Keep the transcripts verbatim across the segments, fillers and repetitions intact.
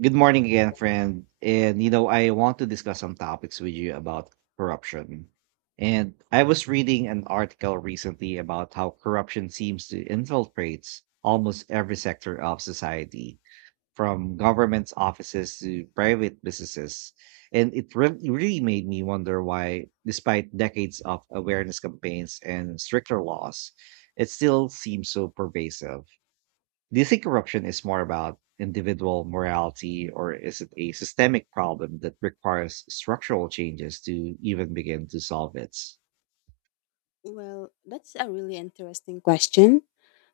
Good morning again, friend. And you know, I want to discuss some topics with you about corruption. And I was reading an article recently about how corruption seems to infiltrate almost every sector of society, from government offices to private businesses. And it re- really made me wonder why, despite decades of awareness campaigns and stricter laws, it still seems so pervasive. Do you think corruption is more about individual morality or is it a systemic problem that requires structural changes to even begin to solve it? Well, that's a really interesting question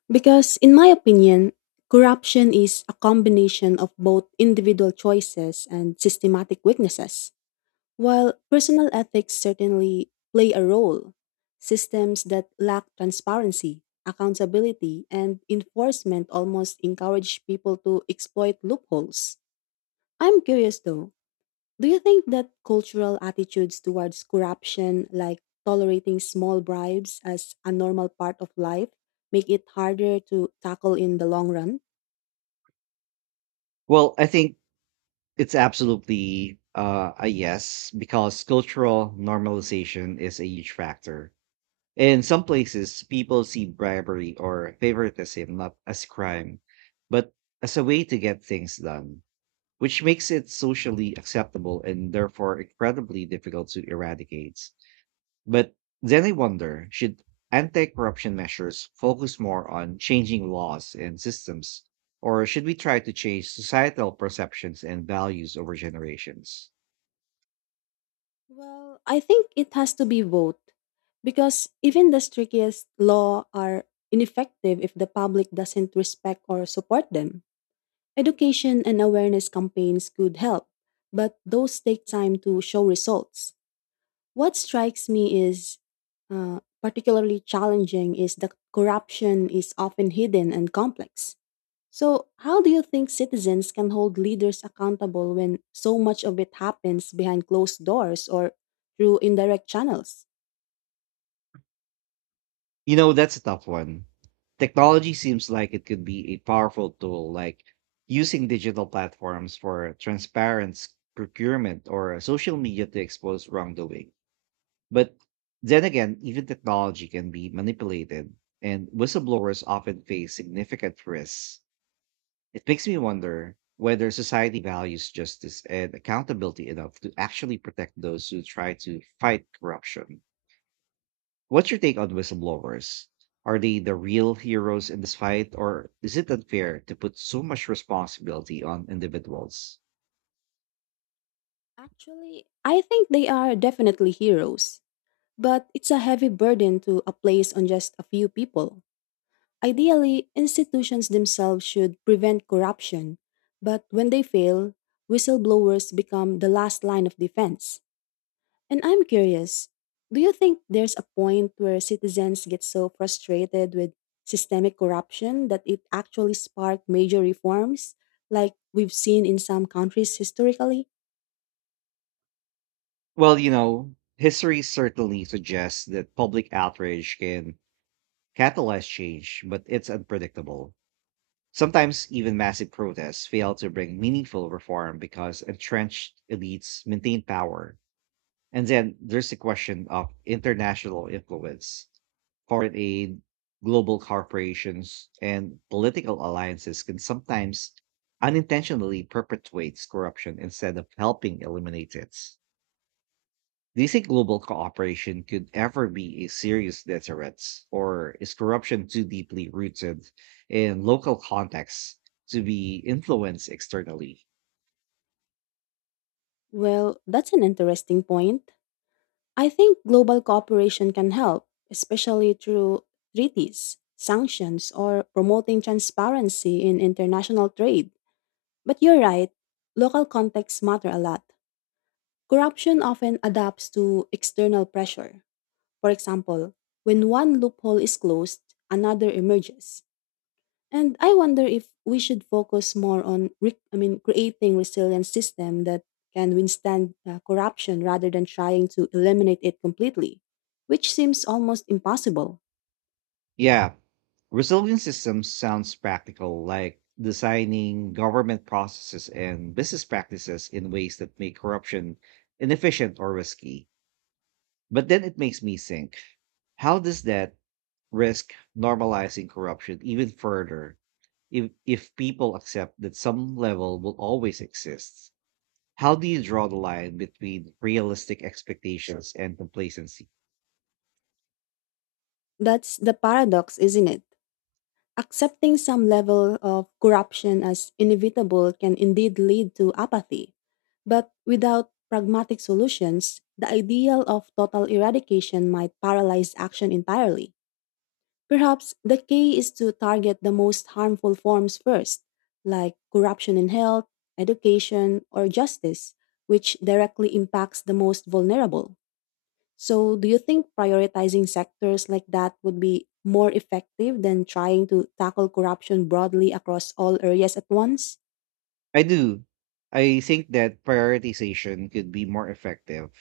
because, in my opinion, corruption is a combination of both individual choices and systematic weaknesses. While personal ethics certainly play a role, systems that lack transparency, accountability, and enforcement almost encourage people to exploit loopholes. I'm curious though, do you think that cultural attitudes towards corruption, like tolerating small bribes as a normal part of life, make it harder to tackle in the long run? Well, I think it's absolutely uh, a yes because cultural normalization is a huge factor. In some places, people see bribery or favoritism not as crime, but as a way to get things done, which makes it socially acceptable and therefore incredibly difficult to eradicate. But then I wonder, should anti corruption measures focus more on changing laws and systems, or should we try to change societal perceptions and values over generations? Well, I think it has to be both. Because even the strictest law are ineffective if the public doesn't respect or support them. Education and awareness campaigns could help, but those take time to show results. What strikes me is uh, particularly challenging is that corruption is often hidden and complex. So, how do you think citizens can hold leaders accountable when so much of it happens behind closed doors or through indirect channels? You know, that's a tough one. Technology seems like it could be a powerful tool, like using digital platforms for transparent s- procurement or social media to expose wrongdoing. But then again, even technology can be manipulated, and whistleblowers often face significant risks. It makes me wonder whether society values justice and accountability enough to actually protect those who try to fight corruption. What's your take on whistleblowers? Are they the real heroes in this fight, or is it unfair to put so much responsibility on individuals? Actually, I think they are definitely heroes, but it's a heavy burden to a place on just a few people. Ideally, institutions themselves should prevent corruption, but when they fail, whistleblowers become the last line of defense. And I'm curious, do you think there's a point where citizens get so frustrated with systemic corruption that it actually sparks major reforms, like we've seen in some countries historically? Well, you know, history certainly suggests that public outrage can catalyze change, but it's unpredictable. Sometimes even massive protests fail to bring meaningful reform because entrenched elites maintain power. And then there's the question of international influence. Foreign aid, global corporations, and political alliances can sometimes unintentionally perpetuate corruption instead of helping eliminate it. Do you think global cooperation could ever be a serious deterrent, or is corruption too deeply rooted in local contexts to be influenced externally? Well, that's an interesting point. I think global cooperation can help, especially through treaties, sanctions, or promoting transparency in international trade. But you're right, local contexts matter a lot. Corruption often adapts to external pressure. For example, when one loophole is closed, another emerges. And I wonder if we should focus more on, re- I mean, creating resilient system that can withstand uh, corruption rather than trying to eliminate it completely, which seems almost impossible. Yeah, resilient systems sounds practical, like designing government processes and business practices in ways that make corruption inefficient or risky. But then it makes me think, how does that risk normalizing corruption even further if if people accept that some level will always exist? How do you draw the line between realistic expectations and complacency? That's the paradox, isn't it? Accepting some level of corruption as inevitable can indeed lead to apathy. But without pragmatic solutions, the ideal of total eradication might paralyze action entirely. Perhaps the key is to target the most harmful forms first, like corruption in health, education, or justice, which directly impacts the most vulnerable. So, do you think prioritizing sectors like that would be more effective than trying to tackle corruption broadly across all areas at once? I do. I think that prioritization could be more effective.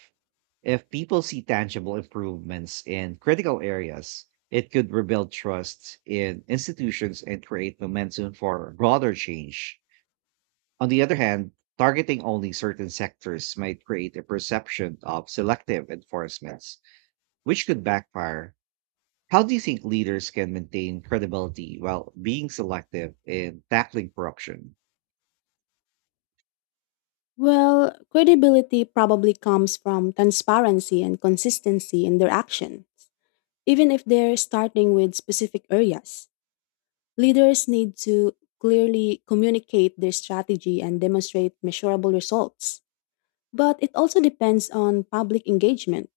If people see tangible improvements in critical areas, it could rebuild trust in institutions and create momentum for broader change. On the other hand, targeting only certain sectors might create a perception of selective enforcements, which could backfire. How do you think leaders can maintain credibility while being selective in tackling corruption? Well, credibility probably comes from transparency and consistency in their action, even if they're starting with specific areas. Leaders need to clearly communicate their strategy and demonstrate measurable results. But it also depends on public engagement.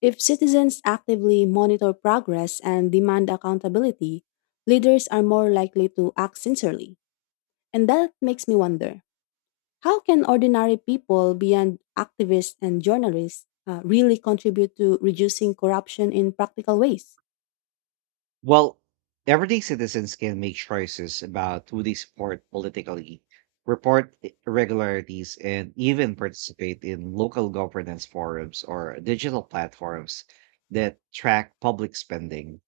If citizens actively monitor progress and demand accountability, leaders are more likely to act sincerely. And that makes me wonder, how can ordinary people, beyond activists and journalists, uh, really contribute to reducing corruption in practical ways? Well, everyday citizens can make choices about who they support politically, report irregularities, and even participate in local governance forums or digital platforms that track public spending.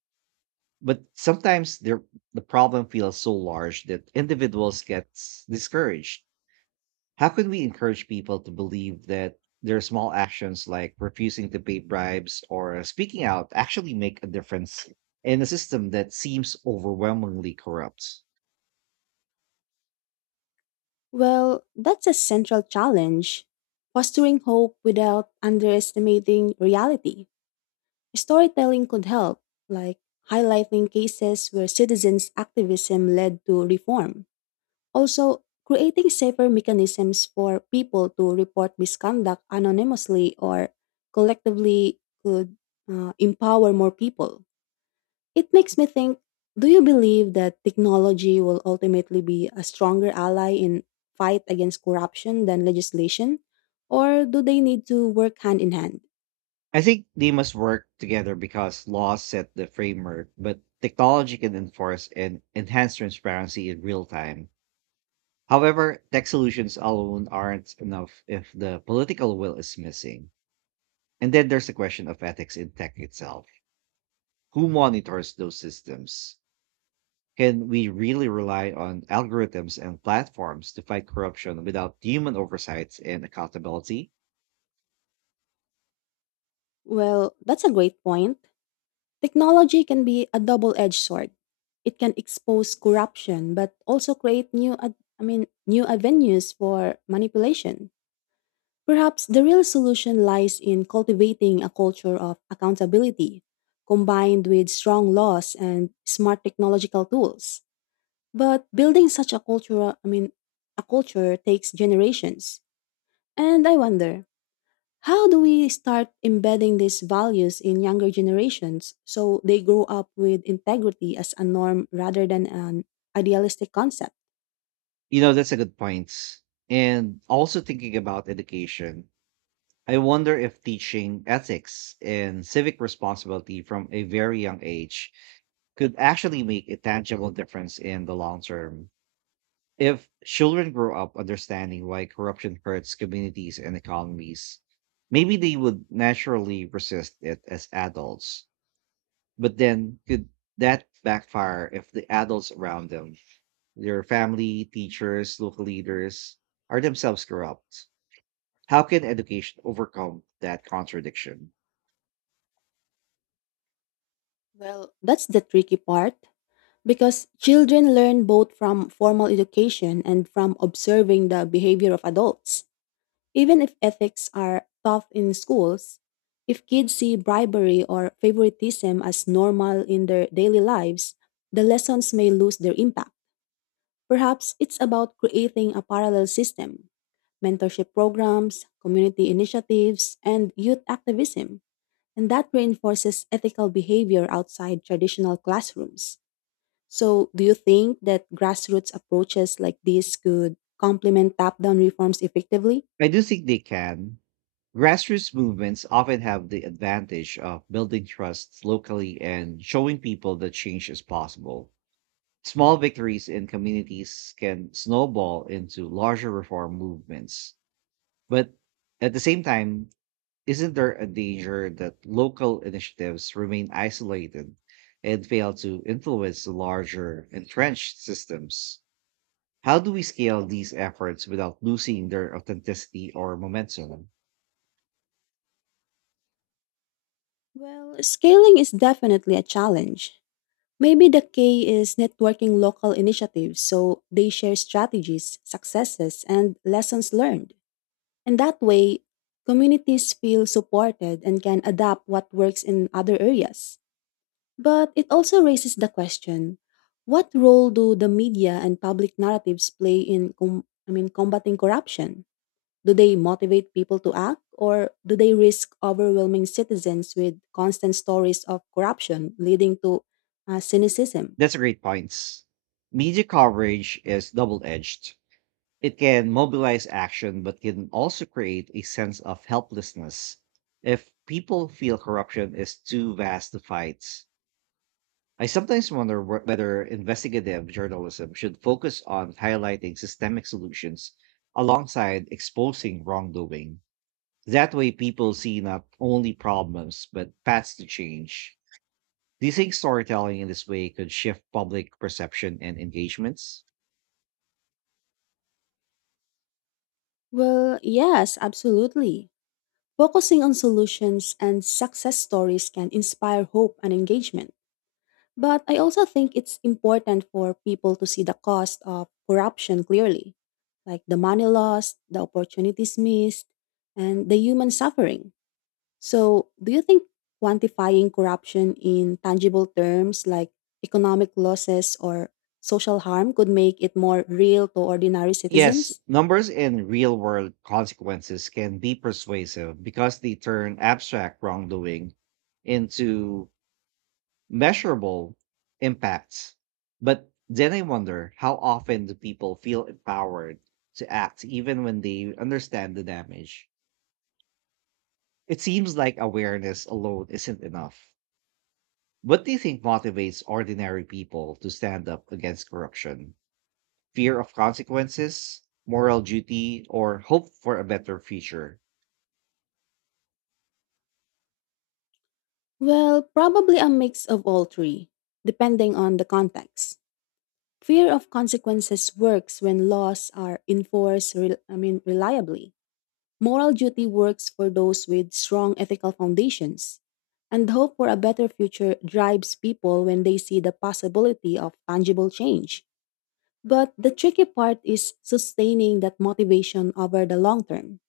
But sometimes there, the problem feels so large that individuals get discouraged. How can we encourage people to believe that their small actions like refusing to pay bribes or speaking out actually make a difference in a system that seems overwhelmingly corrupt? Well, that's a central challenge. Fostering hope without underestimating reality. Storytelling could help, like highlighting cases where citizens' activism led to reform. Also, creating safer mechanisms for people to report misconduct anonymously or collectively could uh, empower more people. It makes me think, do you believe that technology will ultimately be a stronger ally in fight against corruption than legislation, or do they need to work hand in hand? I think they must work together because laws set the framework, but technology can enforce and enhance transparency in real time. However, tech solutions alone aren't enough if the political will is missing. And then there's the question of ethics in tech itself. Who monitors those systems? Can we really rely on algorithms and platforms to fight corruption without human oversight and accountability? Well, that's a great point. Technology can be a double-edged sword. It can expose corruption but also create new ad- I mean new avenues for manipulation. Perhaps the real solution lies in cultivating a culture of accountability, combined with strong laws and smart technological tools. But building such a culture, I mean, a culture takes generations. And I wonder, how do we start embedding these values in younger generations so they grow up with integrity as a norm rather than an idealistic concept? You know, that's a good point. And also thinking about education, I wonder if teaching ethics and civic responsibility from a very young age could actually make a tangible difference in the long term. If children grow up understanding why corruption hurts communities and economies, maybe they would naturally resist it as adults. But then, could that backfire if the adults around them, their family, teachers, local leaders, are themselves corrupt? How can education overcome that contradiction? Well, that's the tricky part. Because children learn both from formal education and from observing the behavior of adults. Even if ethics are taught in schools, if kids see bribery or favoritism as normal in their daily lives, the lessons may lose their impact. Perhaps it's about creating a parallel system: mentorship programs, community initiatives, and youth activism. And that reinforces ethical behavior outside traditional classrooms. So, do you think that grassroots approaches like this could complement top down reforms effectively? I do think they can. Grassroots movements often have the advantage of building trust locally and showing people that change is possible. Small victories in communities can snowball into larger reform movements. But at the same time, isn't there a danger that local initiatives remain isolated and fail to influence the larger entrenched systems? How do we scale these efforts without losing their authenticity or momentum? Well, scaling is definitely a challenge. Maybe the key is networking local initiatives so they share strategies, successes, and lessons learned. And that way, communities feel supported and can adapt what works in other areas. But it also raises the question, what role do the media and public narratives play in com- I mean combating corruption? Do they motivate people to act, or do they risk overwhelming citizens with constant stories of corruption leading to uh, cynicism? That's a great point. Media coverage is double edged. It can mobilize action, but can also create a sense of helplessness if people feel corruption is too vast to fight. I sometimes wonder wh- whether investigative journalism should focus on highlighting systemic solutions alongside exposing wrongdoing. That way, people see not only problems, but paths to change. Do you think storytelling in this way could shift public perception and engagements? Well, yes, absolutely. Focusing on solutions and success stories can inspire hope and engagement. But I also think it's important for people to see the cost of corruption clearly, like the money lost, the opportunities missed, and the human suffering. So, do you think quantifying corruption in tangible terms like economic losses or social harm could make it more real to ordinary Yes, citizens? numbers and real world consequences can be persuasive because they turn abstract wrongdoing into measurable impacts. But then I wonder, how often do people feel empowered to act even when they understand the damage? It seems like awareness alone isn't enough. What do you think motivates ordinary people to stand up against corruption? Fear of consequences, moral duty, or hope for a better future? Well, probably a mix of all three, depending on the context. Fear of consequences works when laws are enforced rel- I mean reliably. Moral duty works for those with strong ethical foundations. And hope for a better future drives people when they see the possibility of tangible change. But the tricky part is sustaining that motivation over the long term.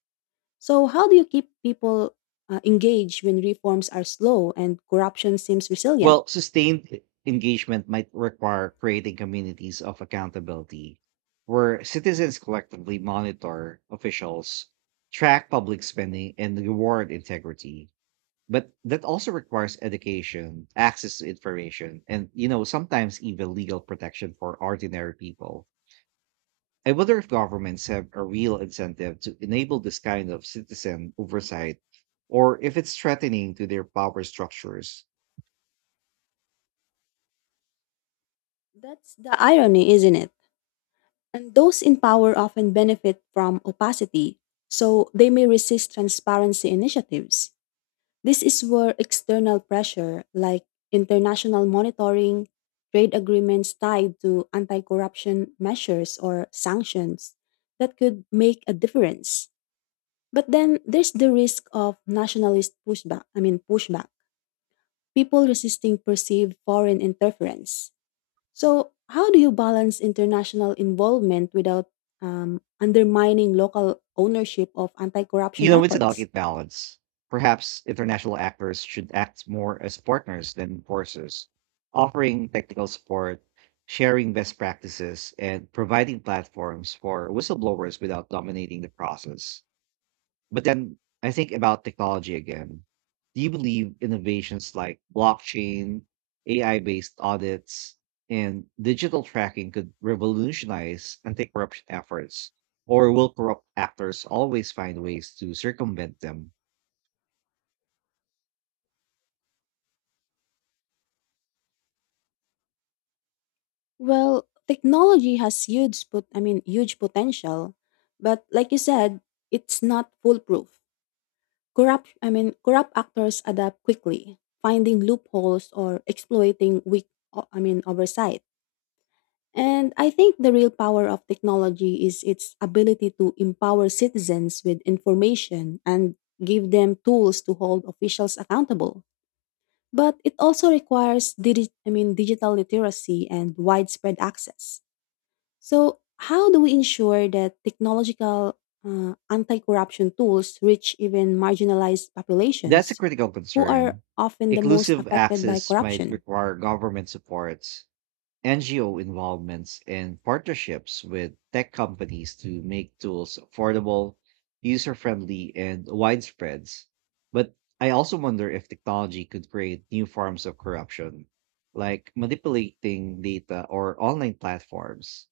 So, how do you keep people uh, engaged when reforms are slow and corruption seems resilient? Well, sustained e- engagement might require creating communities of accountability where citizens collectively monitor officials, track public spending, and reward integrity. But that also requires education, access to information, and you know, sometimes even legal protection for ordinary people. I wonder if governments have a real incentive to enable this kind of citizen oversight or if it's threatening to their power structures. That's the irony, isn't it? And those in power often benefit from opacity, so they may resist transparency initiatives. This is where external pressure, like international monitoring, trade agreements tied to anti corruption measures or sanctions, that could make a difference. But then there's the risk of nationalist pushback, I mean, pushback, people resisting perceived foreign interference. So, how do you balance international involvement without um, undermining local ownership of anti You corruption know, it's a efforts? delicate balance. Perhaps international actors should act more as partners than enforcers, offering technical support, sharing best practices, and providing platforms for whistleblowers without dominating the process. But then I think about technology again. Do you believe innovations like blockchain, A I based audits, and digital tracking could revolutionize anti corruption efforts? Or will corrupt actors always find ways to circumvent them? Well, technology has huge put I mean huge potential, but like you said, it's not foolproof. Corrupt I mean Corrupt actors adapt quickly, finding loopholes or exploiting weak o- I mean oversight. And I think the real power of technology is its ability to empower citizens with information and give them tools to hold officials accountable. But it also requires digi- I mean digital literacy and widespread access. So, how do we ensure that technological uh, anti corruption tools reach even marginalized That's a populations critical who are concern. often the most Inclusive affected by access might corruption? require government supports, N G O involvements and partnerships with tech companies to make tools affordable, user friendly, and widespread. But I also wonder if technology could create new forms of corruption, like manipulating data or online platforms.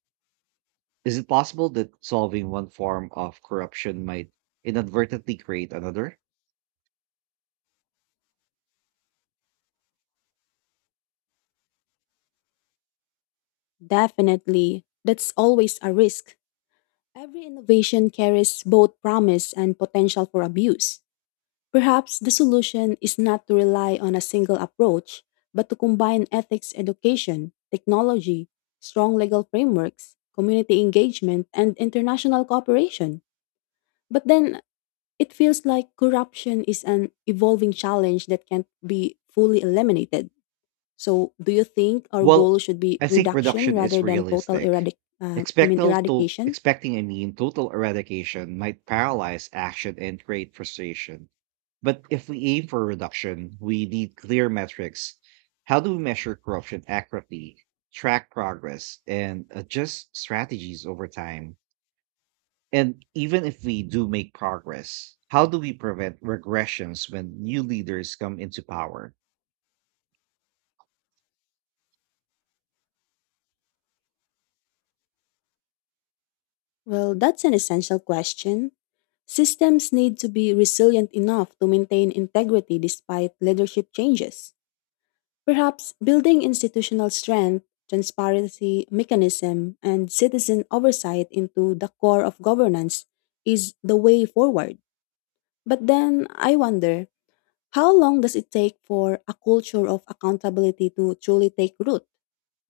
Is it possible that solving one form of corruption might inadvertently create another? Definitely, that's always a risk. Every innovation carries both promise and potential for abuse. Perhaps the solution is not to rely on a single approach, but to combine ethics education, technology, strong legal frameworks, community engagement, and international cooperation. But then it feels like corruption is an evolving challenge that can't be fully eliminated. So, do you think our Well, goal should be I think reduction reduction is rather than total realistic. eradic? Uh, I mean, Expectal to eradication. expecting, I mean, total eradication might paralyze action and create frustration. But if we aim for reduction, we need clear metrics. How do we measure corruption accurately, track progress, and adjust strategies over time? And even if we do make progress, how do we prevent regressions when new leaders come into power? Well, that's an essential question. Systems need to be resilient enough to maintain integrity despite leadership changes. Perhaps building institutional strength, transparency mechanism, and citizen oversight into the core of governance is the way forward. But then I wonder, how long does it take for a culture of accountability to truly take root?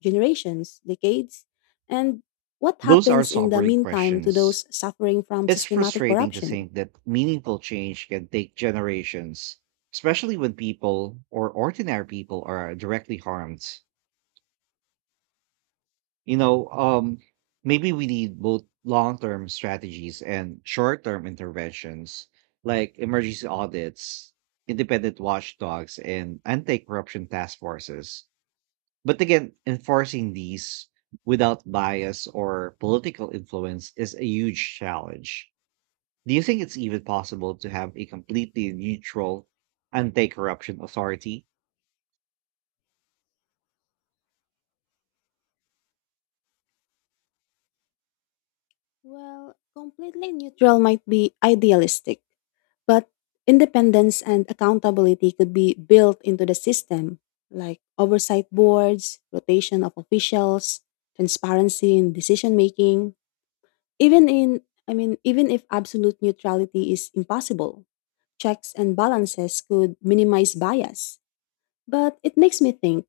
Generations, decades? And what Those are happens in the sobering meantime to questions. those suffering from It's systematic frustrating to corruption? think that meaningful change can take generations, especially when people or ordinary people are directly harmed. You know, um, maybe we need both long term strategies and short term interventions like emergency audits, independent watchdogs, and anti corruption task forces. But again, enforcing these without bias or political influence is a huge challenge. Do you think it's even possible to have a completely neutral anti corruption authority? Well, completely neutral might be idealistic, but independence and accountability could be built into the system, like oversight boards, rotation of officials, transparency in decision making. Even in, I mean, Even if absolute neutrality is impossible, checks and balances could minimize bias. But it makes me think,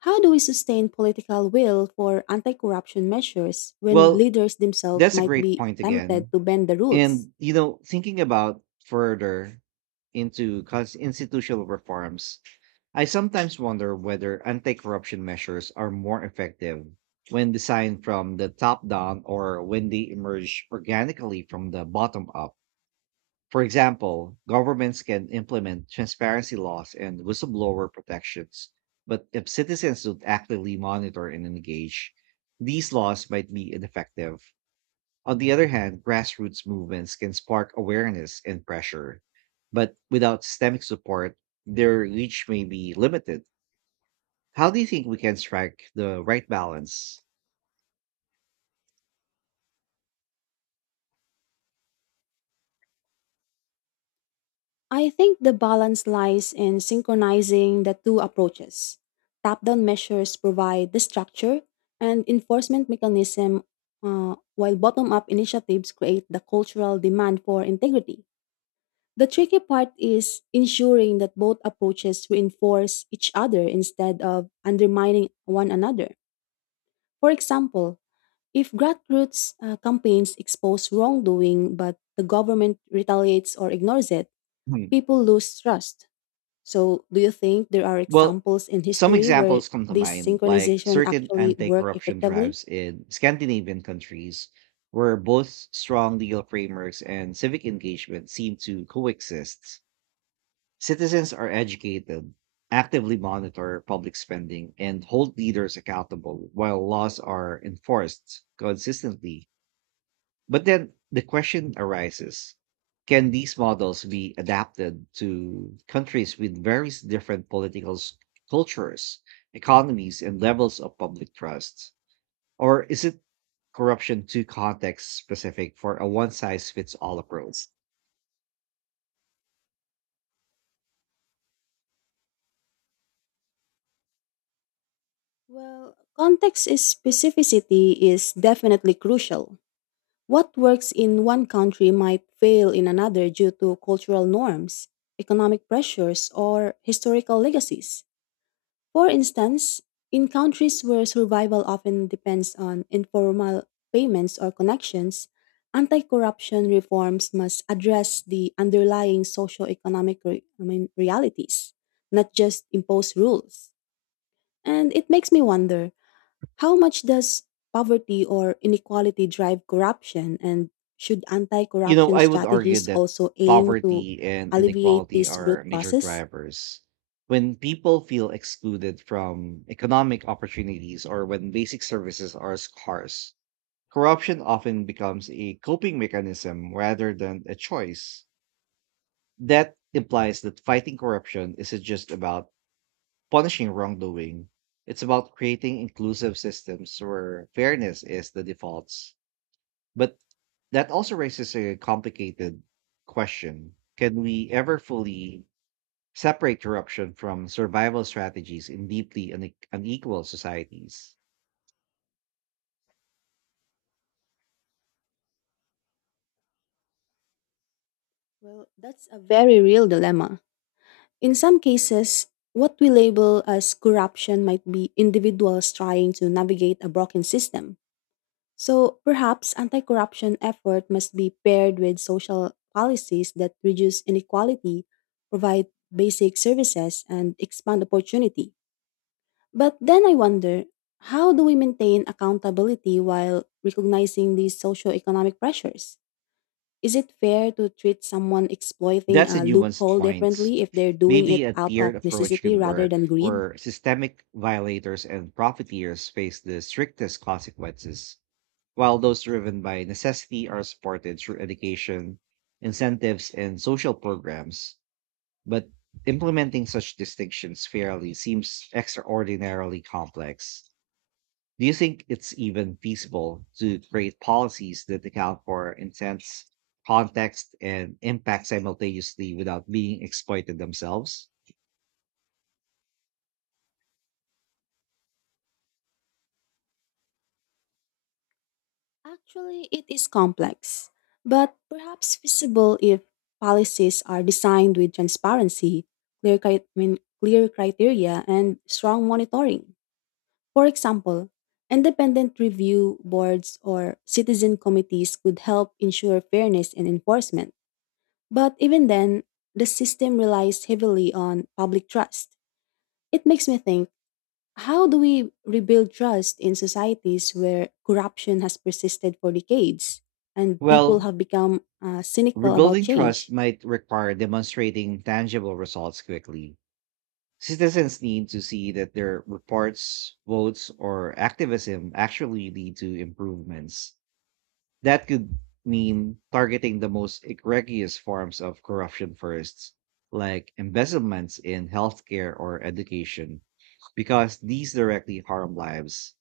how do we sustain political will for anti corruption measures when Well, leaders themselves that's a might great be point tempted again. to bend the rules? And, you know, thinking about further into cons- institutional reforms, I sometimes wonder whether anti corruption measures are more effective when designed from the top down or when they emerge organically from the bottom up. For example, governments can implement transparency laws and whistleblower protections, but if citizens don't actively monitor and engage, these laws might be ineffective. On the other hand, grassroots movements can spark awareness and pressure, but without systemic support, their reach may be limited. How do you think we can strike the right balance? I think the balance lies in synchronizing the two approaches. Top down measures provide the structure and enforcement mechanism, uh, while bottom up initiatives create the cultural demand for integrity. The tricky part is ensuring that both approaches reinforce each other instead of undermining one another. For example, if grassroots uh, campaigns expose wrongdoing but the government retaliates or ignores it, Hmm. people lose trust. So, do you think there are Well, examples in some history where examples come to this mind, like synchronization certain actually worked anti-corruption effectively? drives in Scandinavian countries, where both strong legal frameworks and civic engagement seem to coexist. Citizens are educated, actively monitor public spending, and hold leaders accountable while laws are enforced consistently. But then the question arises, can these models be adapted to countries with various different political s- cultures, economies, and levels of public trust? Or is it corruption too context specific for a one size fits all approach? Well, context is specificity is definitely crucial. What works in one country might fail in another due to cultural norms, economic pressures, or historical legacies. For instance, in countries where survival often depends on informal payments or connections, anti corruption reforms must address the underlying socio-economic re- I mean, realities, not just impose rules. And it makes me wonder, how much does poverty or inequality drive corruption? And should anti You know, corruption I would argue strategies that also aim to poverty and alleviate inequality these are root major causes? drivers. When people feel excluded from economic opportunities or when basic services are scarce, corruption often becomes a coping mechanism rather than a choice. That implies that fighting corruption isn't just about punishing wrongdoing, it's about creating inclusive systems where fairness is the default. But that also raises a complicated question. Can we ever fully separate corruption from survival strategies in deeply une- unequal societies? Well, that's a very real dilemma. In some cases, what we label as corruption might be individuals trying to navigate a broken system. So perhaps anti corruption effort must be paired with social policies that reduce inequality, provide basic services, and expand opportunity. But then I wonder, how do we maintain accountability while recognizing these socioeconomic pressures? Is it fair to treat someone exploiting That's a a nuanced loophole point. differently if they're doing Maybe it a out tiered of approach necessity could rather work, than greed? where systemic violators and profiteers face the strictest consequences, while those driven by necessity are supported through education, incentives, and social programs. But implementing such distinctions fairly seems extraordinarily complex. Do you think it's even feasible to create policies that account for intense context, and impact simultaneously without being exploited themselves? Actually, it is complex, but perhaps feasible if policies are designed with transparency, clear, cri- I mean, clear criteria, and strong monitoring. For example, independent review boards or citizen committees could help ensure fairness and enforcement. But even then, the system relies heavily on public trust. It makes me think, how do we rebuild trust in societies where corruption has persisted for decades and people Well, have become uh, cynical about rebuilding trust change? might require demonstrating tangible results quickly. Citizens need to see that their reports, votes, or activism actually lead to improvements. That could mean targeting the most egregious forms of corruption first, like embezzlements in healthcare or education, because these directly harm lives.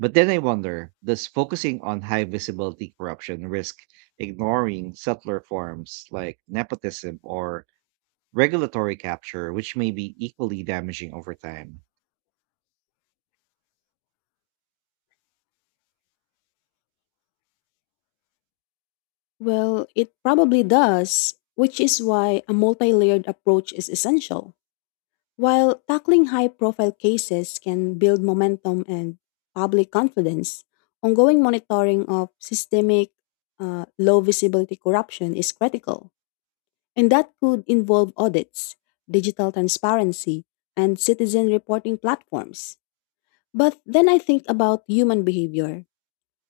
But then I wonder, does focusing on high visibility corruption risk ignoring subtler forms like nepotism or regulatory capture, which may be equally damaging over time? Well, it probably does, which is why a multi layered approach is essential. While tackling high profile cases can build momentum and public confidence, ongoing monitoring of systemic, uh, low visibility corruption is critical. And that could involve audits, digital transparency, and citizen reporting platforms. But then I think about human behavior.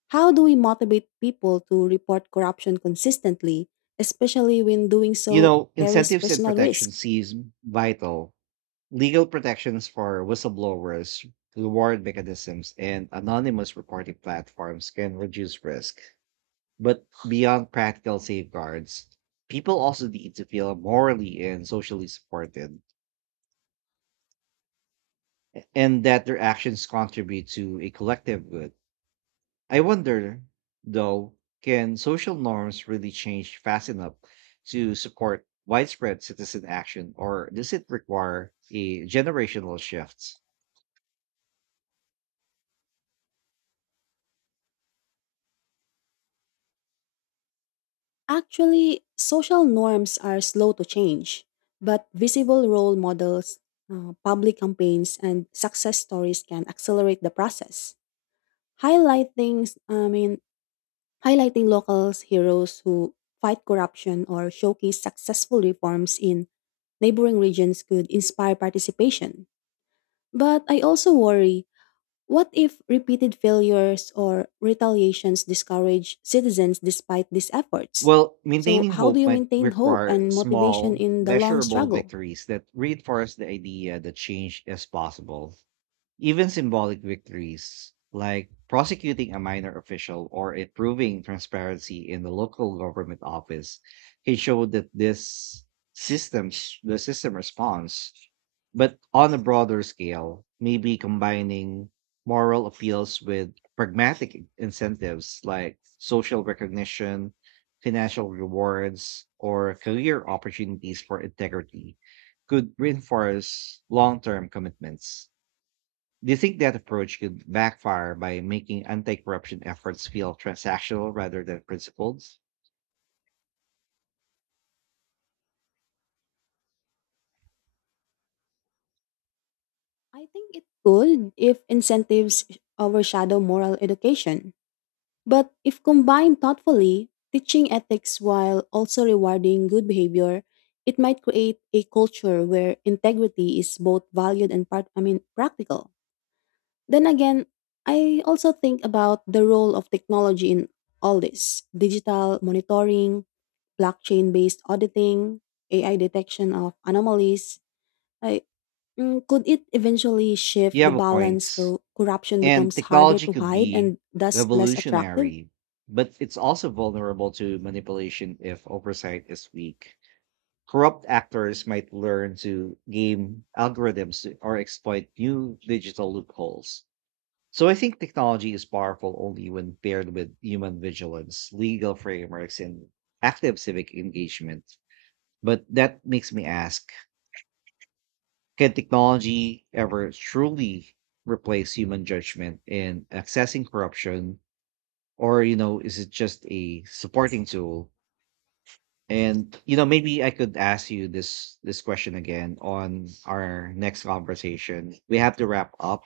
How do we motivate people to report corruption consistently, especially when doing You so know, carries incentives and personal protection risk? seem vital, legal protections for whistleblowers, reward mechanisms, and anonymous reporting platforms can reduce risk. But beyond practical safeguards, people also need to feel morally and socially supported, and that their actions contribute to a collective good. I wonder, though, can social norms really change fast enough to support widespread citizen action, or does it require a generational shift? Actually, social norms are slow to change, but visible role models, uh, public campaigns, and success stories can accelerate the process. Highlighting, I mean, highlighting local heroes who fight corruption or showcase successful reforms in neighboring regions could inspire participation. But I also worry, what if repeated failures or retaliations discourage citizens despite these efforts? Well, So, maintaining how do hope you might maintain hope require and motivation small, in the long measurable struggle? victories that reinforce the idea that change is possible. Even symbolic victories, like prosecuting a minor official or improving transparency in the local government office, can show that this systems the system responds. But on a broader scale, maybe combining moral appeals with pragmatic incentives like social recognition, financial rewards, or career opportunities for integrity could reinforce long term commitments. Do you think that approach could backfire by making anti corruption efforts feel transactional rather than principled? I think it could if incentives overshadow moral education. But if combined thoughtfully, teaching ethics while also rewarding good behavior, it might create a culture where integrity is both valued and part I mean practical. Then again, I also think about the role of technology in all this: digital monitoring, blockchain based auditing, A I detection of anomalies. I, mm, could it eventually You shift the have a balance point. so corruption And becomes harder technology to could hide be and thus less attractive? revolutionary, but it's also vulnerable to manipulation if oversight is weak. Corrupt actors might learn to game algorithms to- or exploit new digital loopholes. So I think technology is powerful only when paired with human vigilance, legal frameworks, and active civic engagement. But that makes me ask, can technology ever truly replace human judgment in accessing corruption? Or, you know, is it just a supporting tool? And you know, maybe I could ask you this this question again on our next conversation. We have to wrap up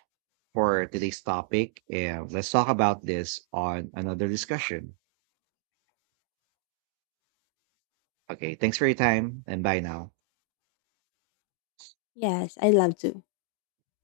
for today's topic. And let's talk about this on another discussion. Okay, thanks for your time and bye now. Yes, I love to.